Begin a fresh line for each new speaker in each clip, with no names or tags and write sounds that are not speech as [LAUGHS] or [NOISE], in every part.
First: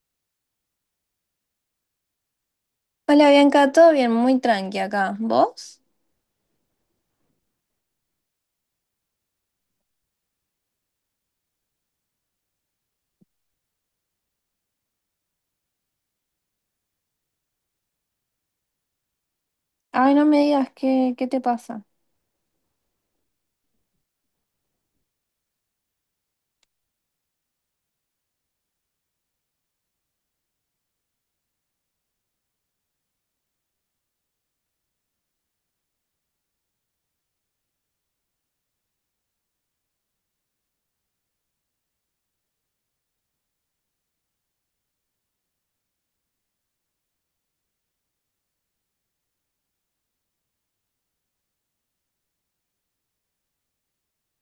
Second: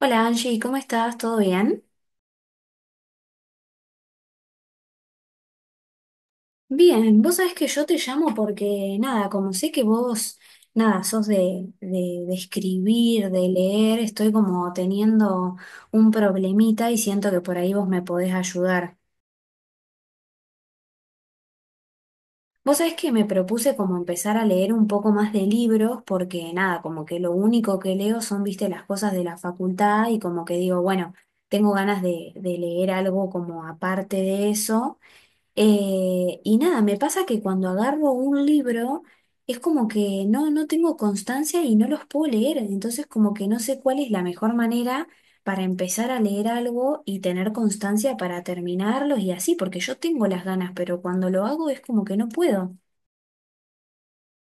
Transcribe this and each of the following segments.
Hola Angie, ¿cómo estás? ¿Todo bien?
Hola Bianca, todo bien, muy tranqui acá. ¿Vos?
Bien, vos sabés que yo te llamo porque, nada, como sé que vos, nada, sos de escribir, de leer, estoy como teniendo un problemita y siento que por ahí vos me podés ayudar.
Ay, no me digas qué, qué te pasa.
Vos sabés que me propuse como empezar a leer un poco más de libros porque, nada, como que lo único que leo son, viste, las cosas de la facultad y como que digo, bueno, tengo ganas de leer algo como aparte de eso. Y nada, me pasa que cuando agarro un libro es como que no tengo constancia y no los puedo leer, entonces como que no sé cuál es la mejor manera para empezar a leer algo y tener constancia para terminarlos y así, porque yo tengo las ganas, pero cuando lo hago es como que no puedo.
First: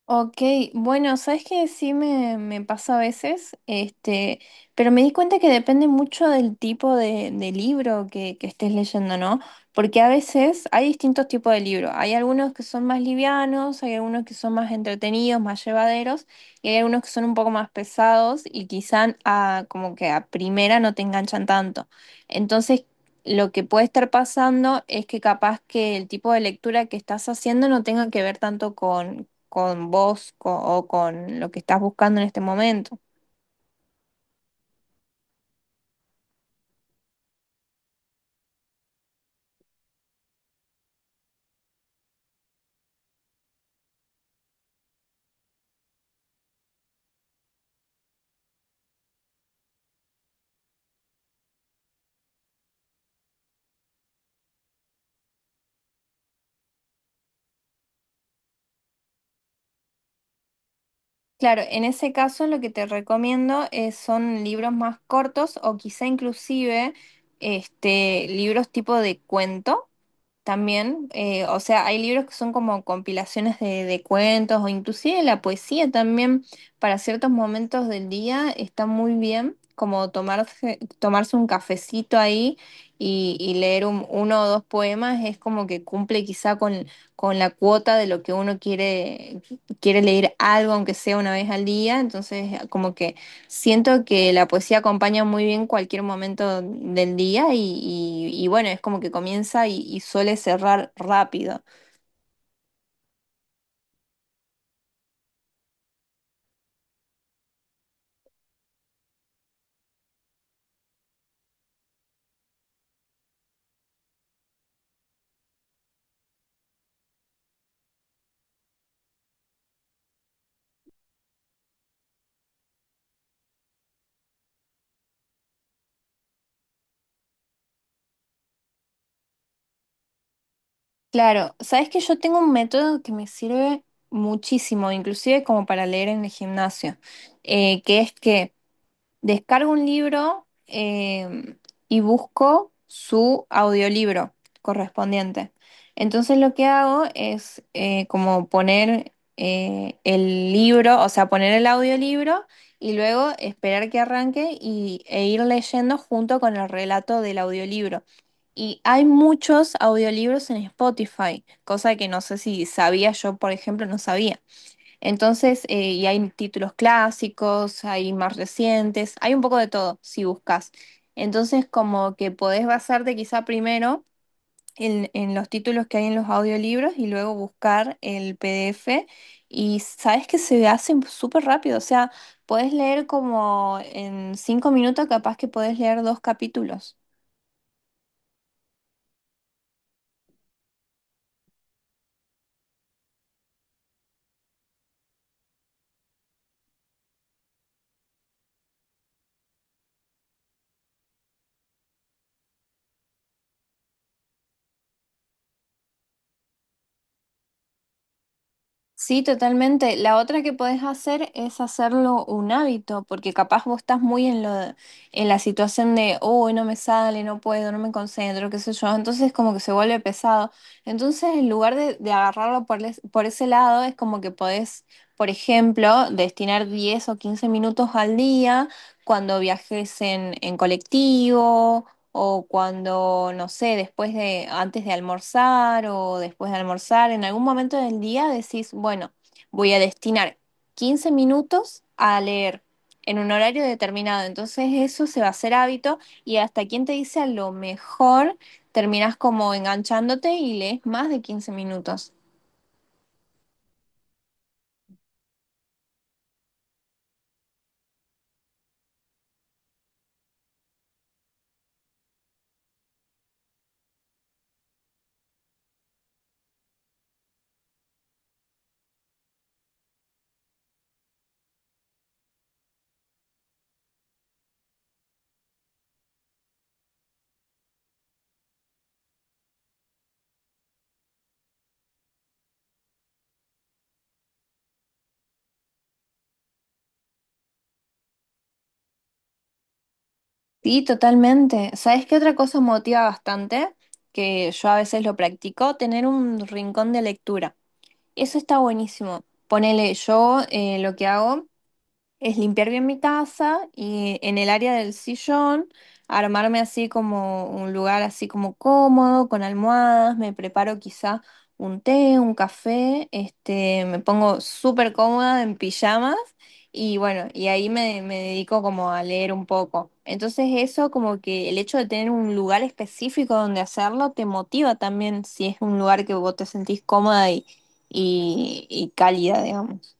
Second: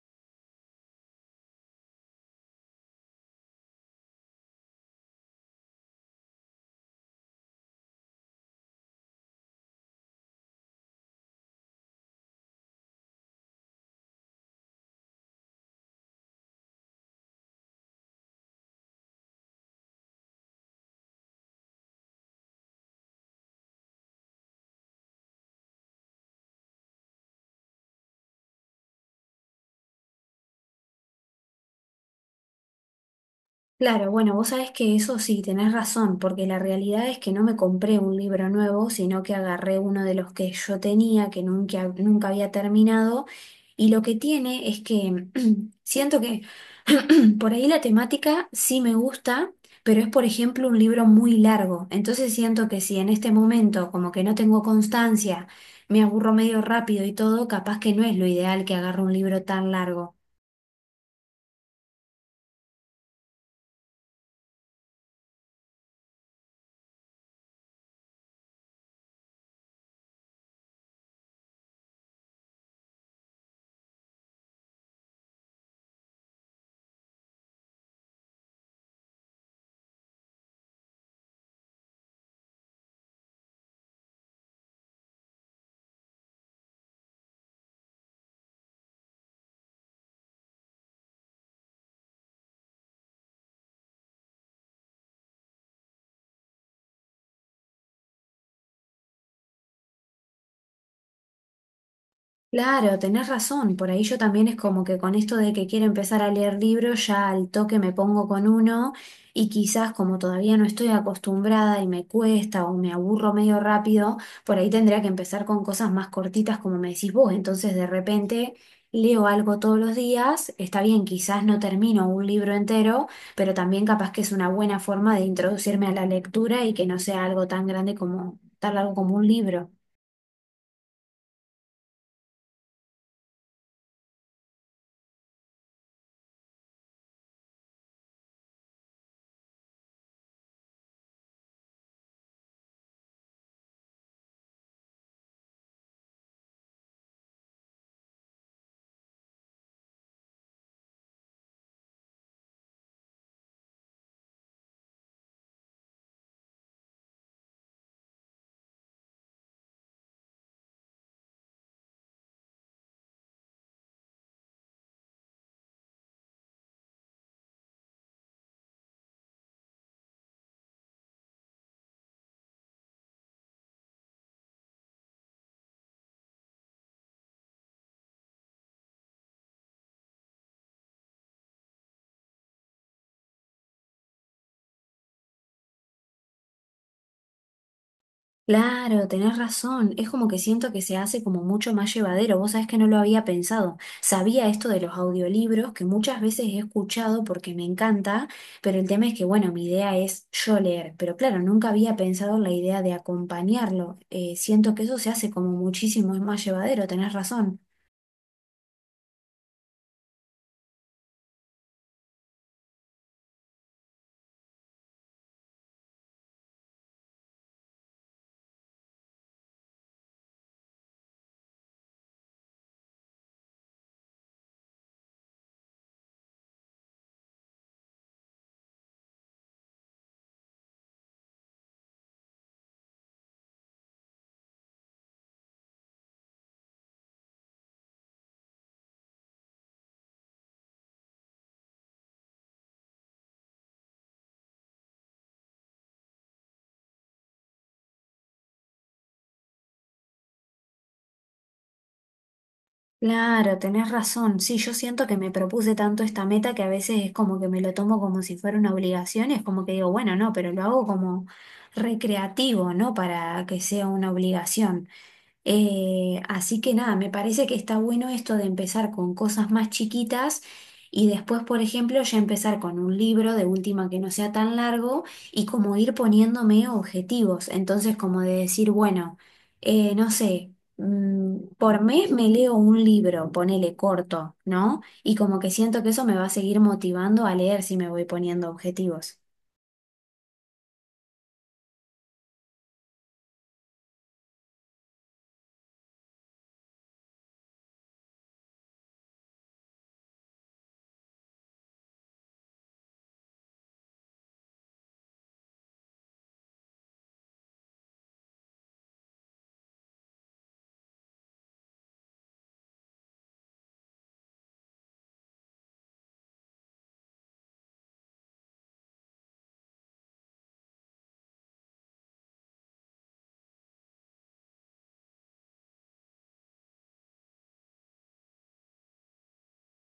Ok, bueno, sabes que sí me pasa a veces, este, pero me di cuenta que depende mucho del tipo de libro que estés leyendo, ¿no? Porque a veces hay distintos tipos de libros. Hay algunos que son más livianos, hay algunos que son más entretenidos, más llevaderos, y hay algunos que son un poco más pesados y quizá como que a primera no te enganchan tanto. Entonces, lo que puede estar pasando es que capaz que el tipo de lectura que estás haciendo no tenga que ver tanto con vos o con lo que estás buscando en este momento.
Claro, bueno, vos sabés que eso sí, tenés razón, porque la realidad es que no me compré un libro nuevo, sino que agarré uno de los que yo tenía, que nunca había terminado, y lo que tiene es que [CLEARS THROAT] siento que [CLEARS THROAT] por ahí la temática sí me gusta, pero es por ejemplo un libro muy largo, entonces siento que si en este momento como que no tengo constancia, me aburro medio rápido y todo, capaz que no es lo ideal que agarre un libro tan largo.
Claro, en ese caso lo que te recomiendo son libros más cortos o quizá inclusive este, libros tipo de cuento. También, o sea, hay libros que son como compilaciones de cuentos o inclusive la poesía también para ciertos momentos del día está muy bien, como tomarse un cafecito ahí y leer uno o dos poemas es como que cumple quizá con la cuota de lo que uno quiere, quiere leer algo, aunque sea una vez al día, entonces como que siento que la poesía acompaña muy bien cualquier momento del día y bueno, es como que comienza y suele cerrar rápido.
Claro, tenés razón. Por ahí yo también es como que con esto de que quiero empezar a leer libros, ya al toque me pongo con uno y quizás como todavía no estoy acostumbrada y me cuesta o me aburro medio rápido, por ahí tendría que empezar con cosas más cortitas como me decís vos. Entonces de repente leo algo todos los días. Está bien, quizás no termino un libro entero, pero también capaz que es una buena forma de introducirme a la lectura y que no sea algo tan grande como, tan largo como un libro.
Claro, sabes que yo tengo un método que me sirve muchísimo, inclusive como para leer en el gimnasio, que es que descargo un libro y busco su audiolibro correspondiente. Entonces lo que hago es como poner el libro, o sea, poner el audiolibro y luego esperar que arranque e ir leyendo junto con el relato del audiolibro. Y hay muchos audiolibros en Spotify, cosa que no sé si sabía yo, por ejemplo, no sabía. Entonces, y hay títulos clásicos, hay más recientes, hay un poco de todo si buscas. Entonces, como que podés basarte quizá primero en los títulos que hay en los audiolibros y luego buscar el PDF. Y sabes que se hacen súper rápido, o sea, podés leer como en cinco minutos, capaz que podés leer dos capítulos.
Claro, tenés razón. Es como que siento que se hace como mucho más llevadero. Vos sabés que no lo había pensado. Sabía esto de los audiolibros que muchas veces he escuchado porque me encanta, pero el tema es que, bueno, mi idea es yo leer. Pero claro, nunca había pensado en la idea de acompañarlo. Siento que eso se hace como muchísimo más llevadero. Tenés razón.
Sí, totalmente. La otra que podés hacer es hacerlo un hábito, porque capaz vos estás muy en lo, en la situación de, oh, no me sale, no puedo, no me concentro, qué sé yo. Entonces como que se vuelve pesado. Entonces en lugar de agarrarlo por ese lado, es como que podés, por ejemplo, destinar 10 o 15 minutos al día cuando viajes en colectivo o cuando, no sé, después de, antes de almorzar o después de almorzar, en algún momento del día decís, bueno, voy a destinar 15 minutos a leer en un horario determinado. Entonces eso se va a hacer hábito y hasta quien te dice a lo mejor terminas como enganchándote y lees más de 15 minutos.
Claro, tenés razón. Sí, yo siento que me propuse tanto esta meta que a veces es como que me lo tomo como si fuera una obligación, es como que digo, bueno, no, pero lo hago como recreativo, no para que sea una obligación. Así que nada, me parece que está bueno esto de empezar con cosas más chiquitas y después, por ejemplo, ya empezar con un libro de última que no sea tan largo y como ir poniéndome objetivos. Entonces, como de decir, bueno, no sé, por mes me leo un libro, ponele corto, ¿no? Y como que siento que eso me va a seguir motivando a leer si me voy poniendo objetivos.
Sí, totalmente. ¿Sabes qué otra cosa motiva bastante? Que yo a veces lo practico, tener un rincón de lectura. Eso está buenísimo. Ponele, yo lo que hago es limpiar bien mi casa y en el área del sillón armarme así como un lugar así como cómodo, con almohadas, me preparo quizá un té, un café, este, me pongo súper cómoda en pijamas y bueno, y ahí me dedico como a leer un poco. Entonces eso como que el hecho de tener un lugar específico donde hacerlo te motiva también si es un lugar que vos te sentís cómoda y cálida, digamos.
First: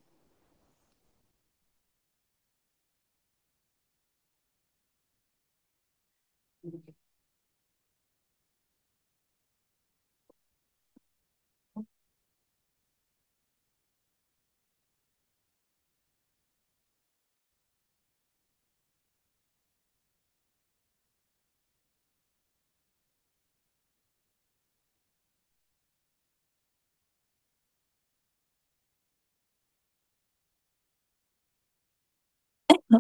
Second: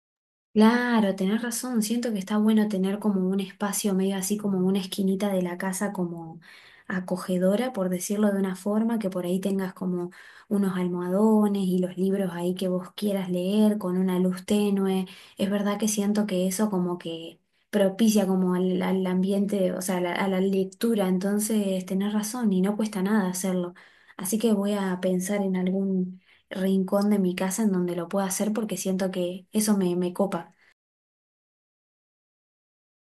Claro, tenés razón. Siento que está bueno tener como un espacio medio así como una esquinita de la casa como acogedora, por decirlo de una forma, que por ahí tengas como unos almohadones y los libros ahí que vos quieras leer con una luz tenue. Es verdad que siento que eso como que propicia como al ambiente, o sea, a la lectura. Entonces, tenés razón y no cuesta nada hacerlo. Así que voy a pensar en algún rincón de mi casa en donde lo pueda hacer porque siento que eso me, me copa.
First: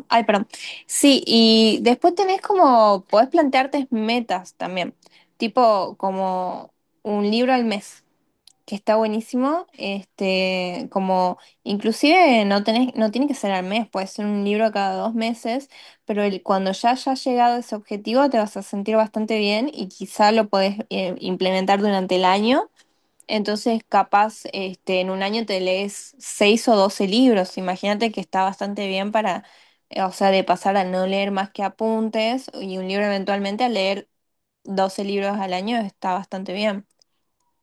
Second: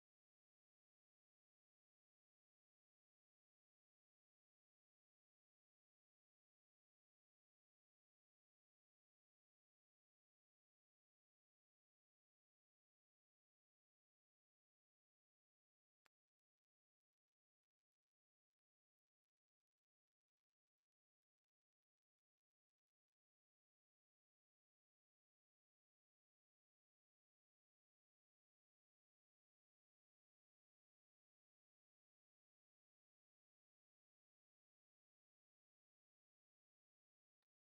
Ay, perdón. Sí, y después tenés como, podés plantearte metas también, tipo como un libro al mes, que está buenísimo, este, como inclusive no tenés, no tiene que ser al mes, puede ser un libro cada dos meses, pero el, cuando ya hayas llegado a ese objetivo te vas a sentir bastante bien y quizá lo podés implementar durante el año entonces, capaz, este, en un año te lees seis o 12 libros. Imagínate que está bastante bien para, o sea, de pasar a no leer más que apuntes y un libro eventualmente a leer 12 libros al año está bastante bien.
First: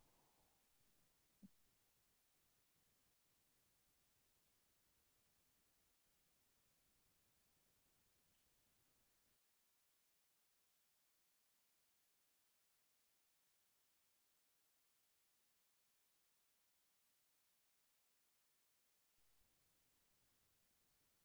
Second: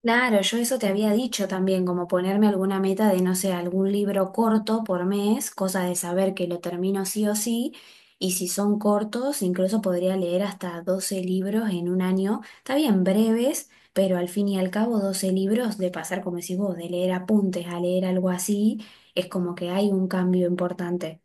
Claro, yo eso te había dicho también, como ponerme alguna meta de, no sé, algún libro corto por mes, cosa de saber que lo termino sí o sí, y si son cortos, incluso podría leer hasta 12 libros en un año, está bien breves, pero al fin y al cabo 12 libros de pasar, como decís vos, de leer apuntes a leer algo así, es como que hay un cambio importante.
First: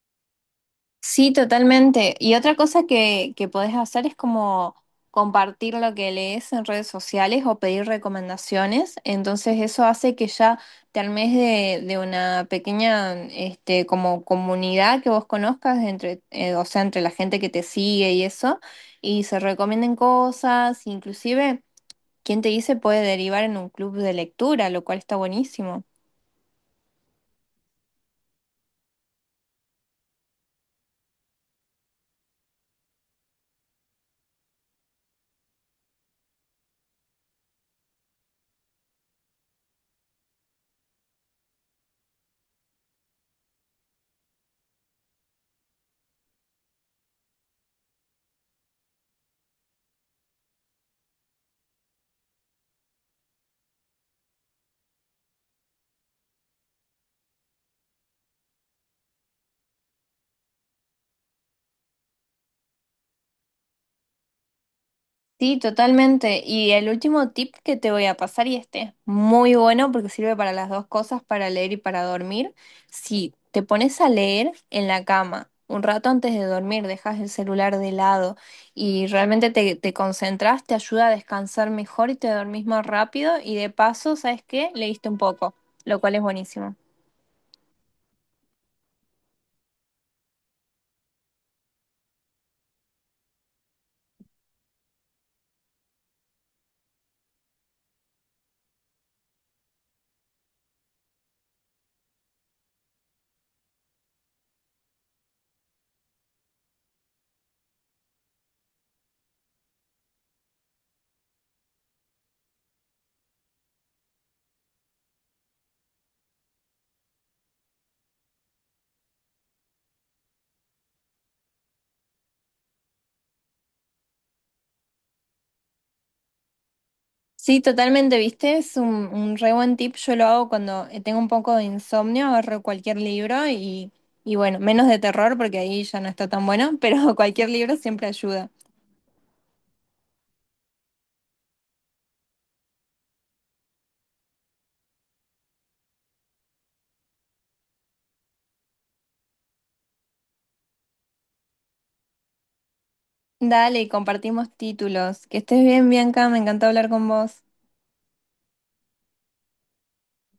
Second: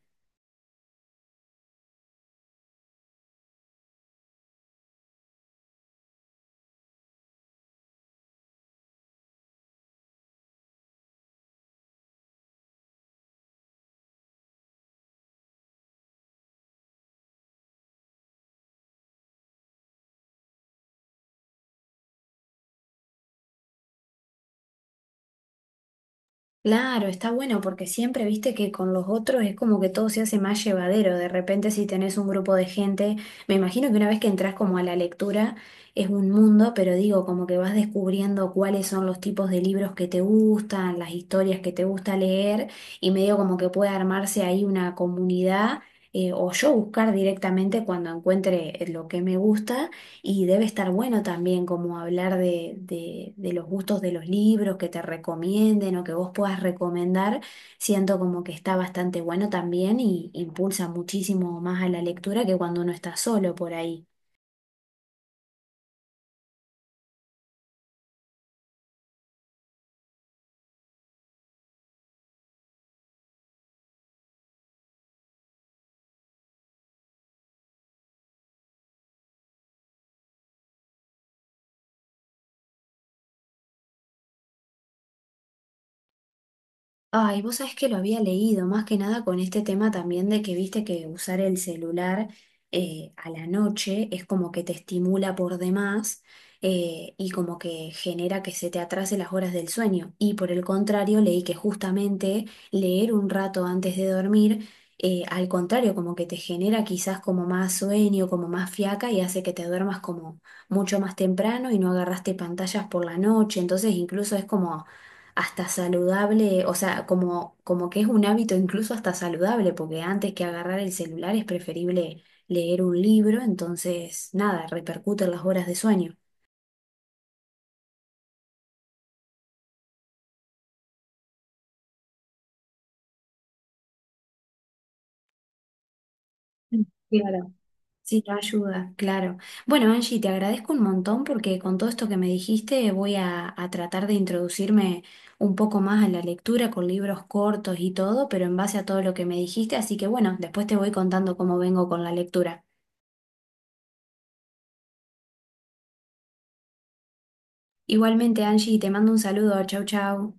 Sí, totalmente. Y otra cosa que podés hacer es como compartir lo que lees en redes sociales o pedir recomendaciones. Entonces eso hace que ya te armes de una pequeña este, como comunidad que vos conozcas entre, o sea, entre la gente que te sigue y eso, y se recomienden cosas, inclusive, quien te dice puede derivar en un club de lectura, lo cual está buenísimo.
Claro, está bueno porque siempre viste que con los otros es como que todo se hace más llevadero. De repente si tenés un grupo de gente, me imagino que una vez que entras como a la lectura es un mundo, pero digo, como que vas descubriendo cuáles son los tipos de libros que te gustan, las historias que te gusta leer y medio como que puede armarse ahí una comunidad o yo buscar directamente cuando encuentre lo que me gusta. Y debe estar bueno también como hablar de los gustos de los libros que te recomienden o que vos puedas recomendar. Siento como que está bastante bueno también y impulsa muchísimo más a la lectura que cuando uno está solo por ahí.
Sí, totalmente. Y el último tip que te voy a pasar, y este es muy bueno porque sirve para las dos cosas, para leer y para dormir. Si te pones a leer en la cama un rato antes de dormir, dejas el celular de lado y realmente te concentras, te ayuda a descansar mejor y te dormís más rápido. Y de paso, ¿sabes qué? Leíste un poco, lo cual es buenísimo.
Ay, vos sabés que lo había leído, más que nada con este tema también de que viste que usar el celular a la noche es como que te estimula por demás y como que genera que se te atrase las horas del sueño. Y por el contrario, leí que justamente leer un rato antes de dormir, al contrario, como que te genera quizás como más sueño, como más fiaca y hace que te duermas como mucho más temprano y no agarraste pantallas por la noche. Entonces incluso es como hasta saludable, o sea, como, como que es un hábito incluso hasta saludable, porque antes que agarrar el celular es preferible leer un libro, entonces nada, repercute en las horas de sueño.
Sí, totalmente, ¿viste? Es un re buen tip. Yo lo hago cuando tengo un poco de insomnio, agarro cualquier libro y bueno, menos de terror porque ahí ya no está tan bueno,
Mm.
pero [LAUGHS] cualquier
Claro.
libro siempre
Sí, te
ayuda.
ayuda, claro. Bueno, Angie, te agradezco un montón porque con todo esto que me dijiste voy a tratar de introducirme un poco más a la lectura con libros cortos y todo, pero en base a todo lo que me dijiste, así que bueno, después te voy contando cómo vengo con la lectura.
Dale, compartimos títulos. Que estés bien, Bianca, me encantó hablar con vos.
Igualmente, Angie, te mando un saludo, chau, chau.